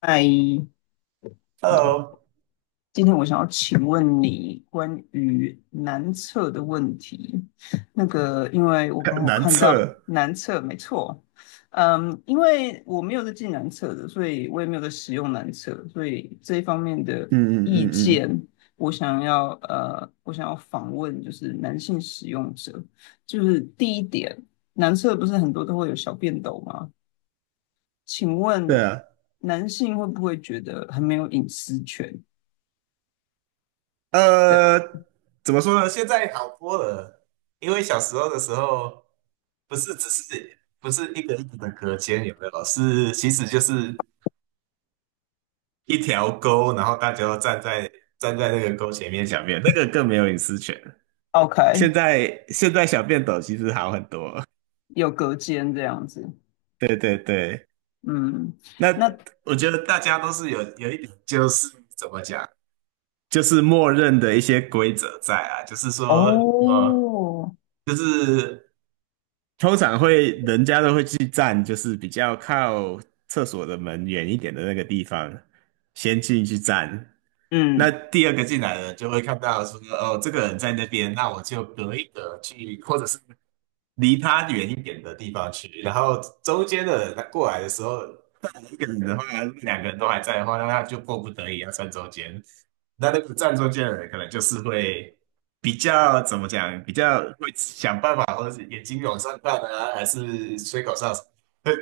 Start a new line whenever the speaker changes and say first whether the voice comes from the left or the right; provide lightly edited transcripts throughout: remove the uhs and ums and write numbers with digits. left: 嗨，
right: h e
left: 今天我想要请问你关于男厕的问题。那个，因为我刚
right: l
left: 好
right: 难
left: 看到
right: 测，
left: 男厕，没错。嗯，因为我没有在进男厕的，所以我也没有在使用男厕，所以这一方面的
right: 嗯嗯
left: 意
right: 嗯嗯，
left: 见，我想要访问就是男性使用者，就是第一点，男厕不是很多都会有小便斗吗？请
right: 对
left: 问
right: 啊，
left: 男性会不会觉得很没有隐私权？
right: 呃，怎么说呢？现在好多了，因为小时候的时候，不是一个一个的隔间，有没有？是其实就是一条沟，然后大家都站在那个沟前面小便，那个更没有隐私权。
left: OK，
right: 现在小便斗其实好很多，
left: 有隔间这样子。
right: 对对对。
left: 嗯，
right: 那
left: 那
right: 我觉得大家都是有一点，就是怎么讲？就是默认的一些规则在啊，就是说，呃，
left: 哦，
right: 就是通常会人家都会去站，就是比较靠厕所的门远一点的那个地方，先进去站。那
left: 嗯
right: 第二个进来的就会看到说，哦，这个人在那边，那我就隔一隔去，或者是离他远一点的地方去，然后中间的人他过来的时候，一个人的话，两个人都还在的话，那他就迫不得已要站中间。那个站中间的人可能就是会比较怎么讲，比较会想办法，或者是眼睛往上看啊，还是吹口哨，会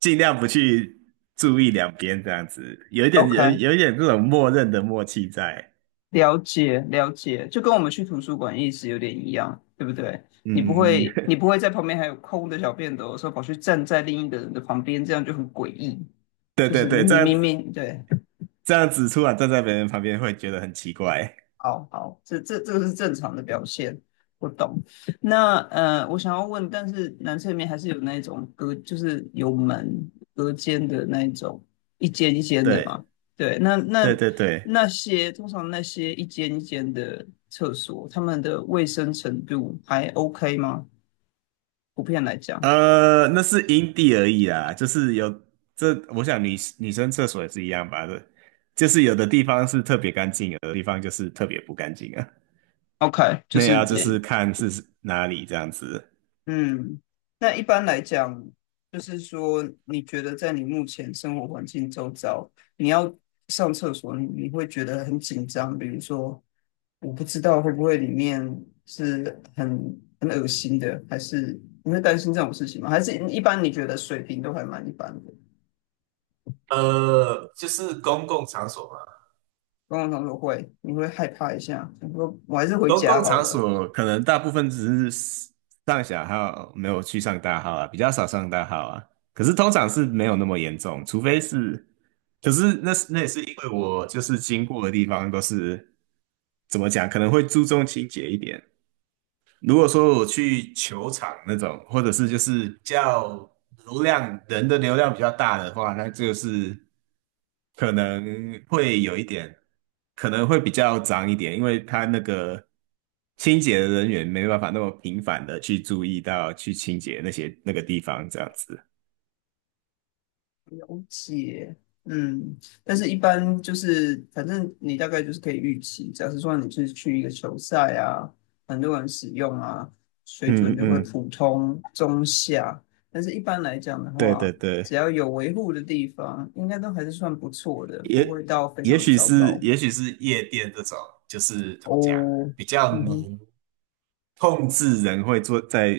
right: 尽量不去注意两边这样子，有一点有
left: ，OK，
right: 有一点这种默认的默契在。
left: 了解了解，就跟我们去图书馆意思有点一样，对不对？你不
right: 嗯嗯嗯，
left: 会 你不会在旁边还有空的小便斗的时候跑去站在另一个人的旁边，这样就很诡异，
right: 对
left: 就
right: 对
left: 是
right: 对，
left: 明
right: 这样
left: 明
right: 子
left: 明对。
right: 这样子突然站在别人旁边会觉得很奇怪。
left: 好好，这个是正常的表现，我懂。那我想要问，但是男厕里面还是有那种隔，就是有门隔间的那一种，一间一间的
right: 对。
left: 嘛。对，那那
right: 对对对，
left: 那些通常那些一间一间的厕所，他们的卫生程度还 OK 吗？普遍来讲
right: 那是阴地而已啦，就是有这，我想女生厕所也是一样吧的，就是有的地方是特别干净，有的地方就是特别不干净啊。
left: ，OK，就
right: 那也要
left: 是
right: 就
left: 也
right: 是看是哪里这样子。
left: 嗯，那一般来讲，就是说，你觉得在你目前生活环境周遭，你要上厕所，你会觉得很紧张。比如说，我不知道会不会里面是很恶心的，还是你会担心这种事情吗？还是一般你觉得水平都还蛮一般的？
right: 就是公共场所嘛，
left: 刚刚他说会，你会害怕一下，你说我还是回
right: 公
left: 家
right: 共
left: 好
right: 场
left: 了。
right: 所可能大部分只是上小号，没有去上大号啊，比较少上大号啊。可是通常是没有那么严重，除非是，可是那也是因为我就是经过的地方都是怎么讲，可能会注重清洁一点，如果说我去球场那种，或者是就是叫人的流量比较大的话，那就是可能会有一点，可能会比较脏一点，因为他那个清洁的人员没办法那么频繁的去注意到去清洁那些那个地方这样子。
left: 解，嗯，但是一般就是，反正你大概就是可以预期，假设说你是去一个球赛啊，很多人使用啊，水准
right: 嗯
left: 就会
right: 嗯，
left: 普通中下，但是一般来讲的
right: 对对
left: 话，
right: 对，
left: 只要有维护的地方，应该都还是算不错的，不会
right: 也
left: 到非
right: 也
left: 常
right: 许
left: 糟
right: 是
left: 糕。
right: 也许是夜店这种，就是怎么讲，
left: 哦，
right: 比较
left: 嗯哼，
right: 浓。控制人会做在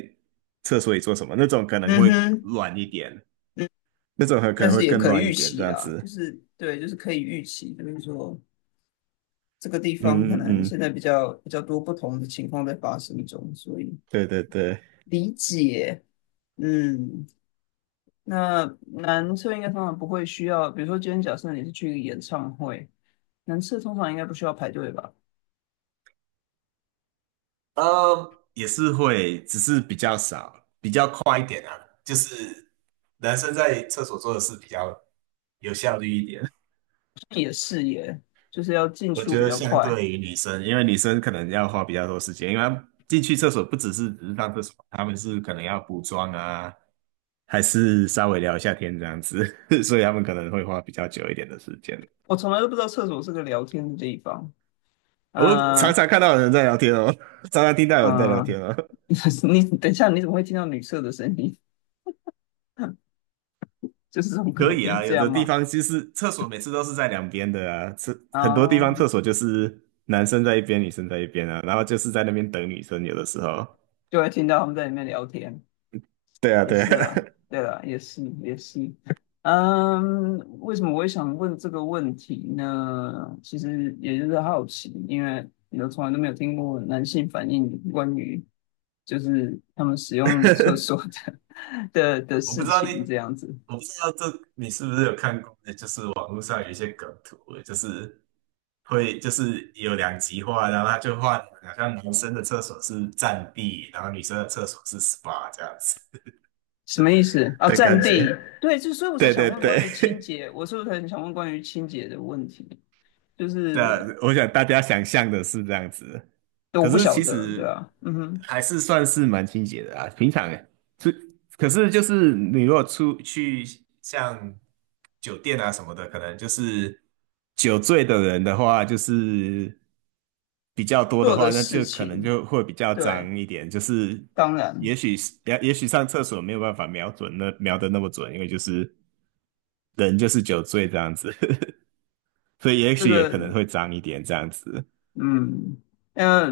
right: 厕所里做什么，那种可能
left: 嗯
right: 会
left: 哼，
right: 乱一点，
left: 嗯，
right: 那种还可
left: 但
right: 能会
left: 是也
right: 更
left: 可以
right: 乱一
left: 预
right: 点，这
left: 期
right: 样
left: 啦，就
right: 子。
left: 是对，就是可以预期，就是说。这个地方可
right: 嗯嗯
left: 能现
right: 嗯，
left: 在比较多不同的情况在发生中，所以
right: 对对对，
left: 理解。嗯，那男厕应该通常不会需要，比如说今天假设你是去一个演唱会，男厕通常应该不需要排队吧？
right: 也是会，只是比较少，比较快一点啊。就是男生在厕所做的事比较有效率一点，
left: 也是耶，就是要进
right: 我
left: 出
right: 觉
left: 比
right: 得
left: 较
right: 相
left: 快。
right: 对于女生，因为女生可能要花比较多时间，因为她进去厕所不只是上厕所，他们是可能要补妆啊，还是稍微聊一下天这样子，所以他们可能会花比较久一点的时间。
left: 我从来都不知道厕所是个聊天的地方。
right: 我
left: 嗯、
right: 常常看到有人在聊天哦，常常听到有人在聊
left: 嗯、
right: 天哦。
left: 你等一下，你怎么会听到女厕的声音？就是从隔
right: 可以
left: 壁
right: 啊，
left: 这
right: 有
left: 样
right: 的地
left: 吗？
right: 方其是厕所每次都是在两边的啊，是很多地
left: 啊，
right: 方厕所就是男生在一边，女生在一边啊，然后就是在那边等女生，有的时候。
left: 就会听到他们在里面聊天。
right: 对啊，
left: 也
right: 对啊，
left: 是啦，对啦，也是也是。嗯，为什么我会想问这个问题呢？其实也就是好奇，因为你都从来都没有听过男性反映关于就是他们使 用厕所的 的
right: 我不
left: 事
right: 知道你，
left: 情这样子。
right: 我不知道你是不是有看过，就是网络上有一些梗图，就是会就是有两极化，然后他就换，好像男生的厕所是占地，然后女生的厕所是 SPA 这样子。
left: 什么意思啊？
right: 的
left: 占
right: 感
left: 地，
right: 觉。
left: 对，就所以我才
right: 对
left: 想
right: 对
left: 问
right: 对，
left: 关于清 洁，我是不是很想问关于清洁的问题？就
right: 对啊，
left: 是
right: 我想大家想象的是这样子，
left: 我
right: 可
left: 不
right: 是
left: 晓
right: 其
left: 得，对
right: 实
left: 啊，嗯哼，
right: 还是算是蛮清洁的啊。平常是，可是就是你如果出去像酒店啊什么的，可能就是酒醉的人的话，就是比较多的
left: 做的
right: 话，那
left: 事
right: 就可能
left: 情，
right: 就会比较
left: 对，
right: 脏一点。就是
left: 当然。
right: 也许上厕所没有办法瞄准那瞄的那么准，因为就是人就是酒醉这样子。所以也
left: 这
right: 许也
left: 个，
right: 可能会脏一点这样子。
left: 嗯，呃，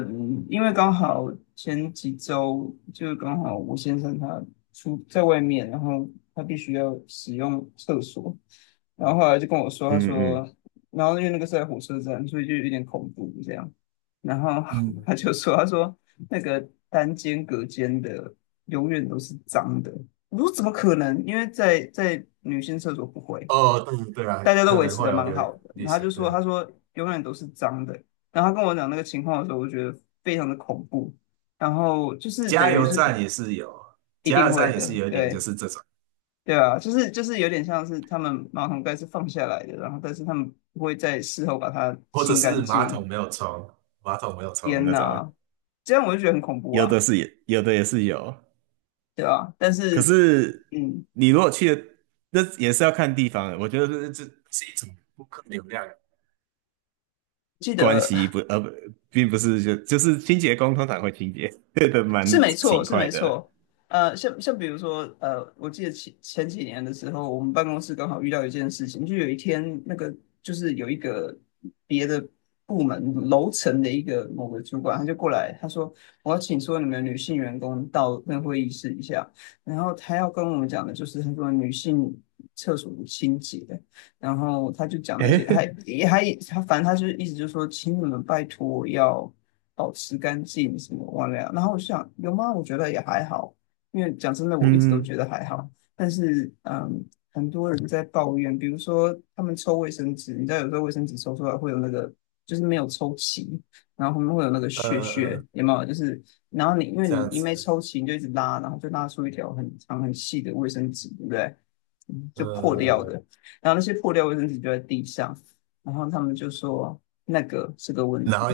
left: 因为刚好前几周就是刚好我先生他出在外面，然后他必须要使用厕所，然后后来就跟我说，他
right: 嗯嗯，
left: 说，然后因为那个是在火车站，所以就有点恐怖这样，然后
right: 嗯，
left: 他就说，他说那个单间隔间的永远都是脏的，我说怎么可能？因为在女性厕所不会。
right: 哦，对对啊，
left: 大家都
right: 可
left: 维
right: 能
left: 持
right: 会
left: 的
right: 有
left: 蛮
right: 流
left: 好的。然
right: 旅
left: 后他
right: 行，
left: 就
right: 对，
left: 说，他说永远都是脏的。然后他跟我讲那个情况的时候，我觉得非常的恐怖。然后就是等
right: 加
left: 于
right: 油
left: 是
right: 站也是有，
left: 一
right: 加
left: 定
right: 油
left: 会
right: 站也是
left: 的，
right: 有一点就
left: 对。
right: 是这种，
left: 对啊，就是就是有点像是他们马桶盖是放下来的，然后但是他们不会在事后把它
right: 或者
left: 清干
right: 是马
left: 净。
right: 桶没有冲，马桶没有冲
left: 天
right: 那种，
left: 呐，这样我就觉得很恐怖
right: 有
left: 啊。
right: 的是也有的也是有，
left: 对啊，但
right: 可
left: 是
right: 是
left: 嗯，
right: 你如果去的，那也是要看地方的。我觉得这是一种顾客流量。
left: 记
right: 关
left: 得
right: 系不呃不，并不是就是清洁工通常会清洁，对的
left: 是
right: 蛮
left: 没错，
right: 勤
left: 是
right: 快
left: 没
right: 的。
left: 错。像比如说，我记得前几年的时候，我们办公室刚好遇到一件事情，就有一天那个就是有一个别的部门楼层的一个某个主管，他就过来，他说我要请所有你们女性员工到那会议室一下，然后他要跟我们讲的就是他说女性厕所清洁，然后他就讲了一些，还
right: 诶，
left: 也还他反正他就意思就是说，请你们拜托要保持干净什么忘了？然后我就想，有吗？我觉得也还好，因为讲真的，我一直都
right: 嗯。
left: 觉得还好。但是，嗯，很多人在抱怨，比如说他们抽卫生纸，你知道有时候卫生纸抽出来会有那个，就是没有抽齐，然后后面会有那个屑
right: 呃，
left: 屑，有没有？就是然后你因为
right: 这
left: 你
right: 样
left: 一没
right: 子，
left: 抽齐，你就一直拉，然后就拉出一条很长很细的卫生纸，对不对？嗯就破掉的。
right: 呃，
left: 然后那些破掉卫生纸就在地上，然后他们就说那个是个问题。
right: 然后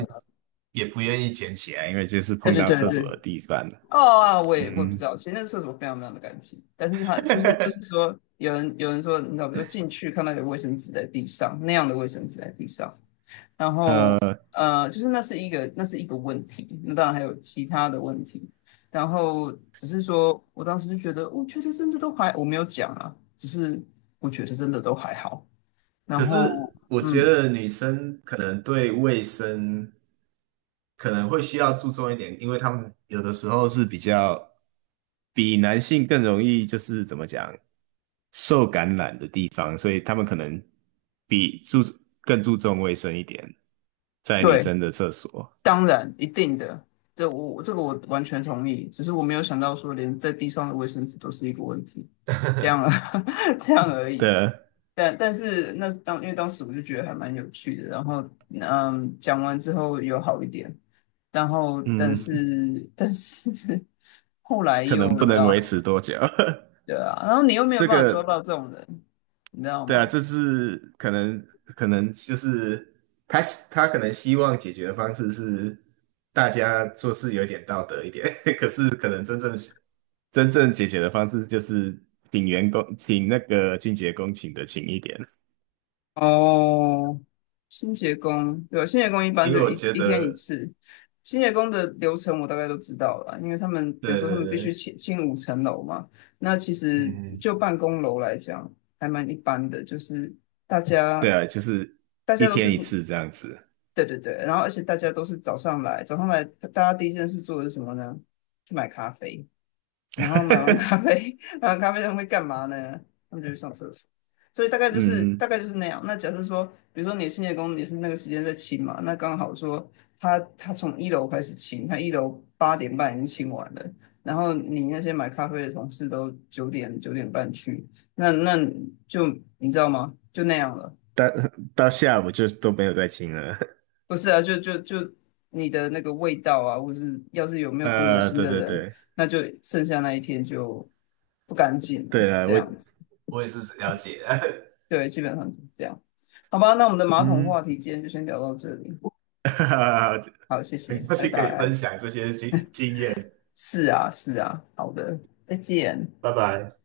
right: 也不愿意捡起来，因为就是
left: 对
right: 碰
left: 对
right: 到
left: 对
right: 厕
left: 对。
right: 所的地板了。
left: 哦啊，我也不知
right: 嗯，
left: 道，其实那个厕所非常非常的干净，但是它就是就是 说，有人说，你知道，比如进去看到有卫生纸在地上，那样的卫生纸在地上，然后就是那是一个那是一个问题，那当然还有其他的问题，然后只是说我当时就觉得，我觉得真的都还，我没有讲啊，只是我觉得真的都还好，然
right: 可
left: 后
right: 是我觉
left: 嗯，
right: 得女生可能对卫生可能会需要注重一点，因为他们有的时候是比较比男性更容易，就是怎么讲，受感染的地方，所以他们可能比注更注重卫生一点，在女
left: 对。
right: 生的厕所
left: 当然，一定的，这我这个我完全同意。只是我没有想到说，连在地上的卫生纸都是一个问题，这样啊，这样而已。
right: 的，
left: 但但是那是当因为当时我就觉得还蛮有趣的，然后嗯，讲完之后有好一点，然后但嗯
right: 嗯，
left: 是但是 后来
right: 可能
left: 又
right: 不
left: 你知
right: 能
left: 道，
right: 维持多久。
left: 对啊，然后你又 没有
right: 这
left: 办法抓
right: 个，
left: 到这种人，你知道
right: 对啊，
left: 吗？
right: 这是可能就是他他可能希望解决的方式是大家做事有点道德一点，可是可能真正解决的方式就是请员工请那个清洁工请的勤一点，
left: 哦，清洁工，对，清洁工一般
right: 因
left: 就
right: 为我
left: 一
right: 觉
left: 一天一
right: 得，
left: 次。清洁工的流程我大概都知道了，因为他们比如
right: 对
left: 说他
right: 对
left: 们必须
right: 对，
left: 清5层楼嘛，那其
right: 嗯
left: 实
right: 嗯，
left: 就办公楼来讲还蛮一般的，就是大
right: 对
left: 家
right: 啊，就是
left: 大
right: 一
left: 家都是
right: 天一次这样子，
left: 对对对，然后而且大家都是早上来，早上来大家第一件事做的是什么呢？去买咖啡。然后 买完咖啡，买完咖啡他们会干嘛呢？他们就去上厕所。所以大概就是
right: 嗯，
left: 大概就是那样。那假设说，比如说你清洁工你是那个时间在清嘛，那刚好说他从一楼开始清，他一楼8点半已经清完了，然后你那些买咖啡的同事都九点9点半去，那就你知道吗？就那样了。
right: 到到下午就都没有再请了。
left: 不是啊，就你的那个味道啊，或是要是有 没有公德心
right: 对
left: 的
right: 对
left: 人，
right: 对，
left: 那就剩下那一天就不干净了，
right: 对啊，
left: 这
right: 我
left: 样子。
right: 我也是了解的，
left: 对，基本上就是这样。好吧，那我们的 马桶
right: 嗯，
left: 话题今天就先聊到这里。好，谢
right: 很
left: 谢，
right: 高
left: 拜
right: 兴可以分
left: 拜。
right: 享这些经验，
left: 是啊，是啊，好的，再见。
right: 拜拜。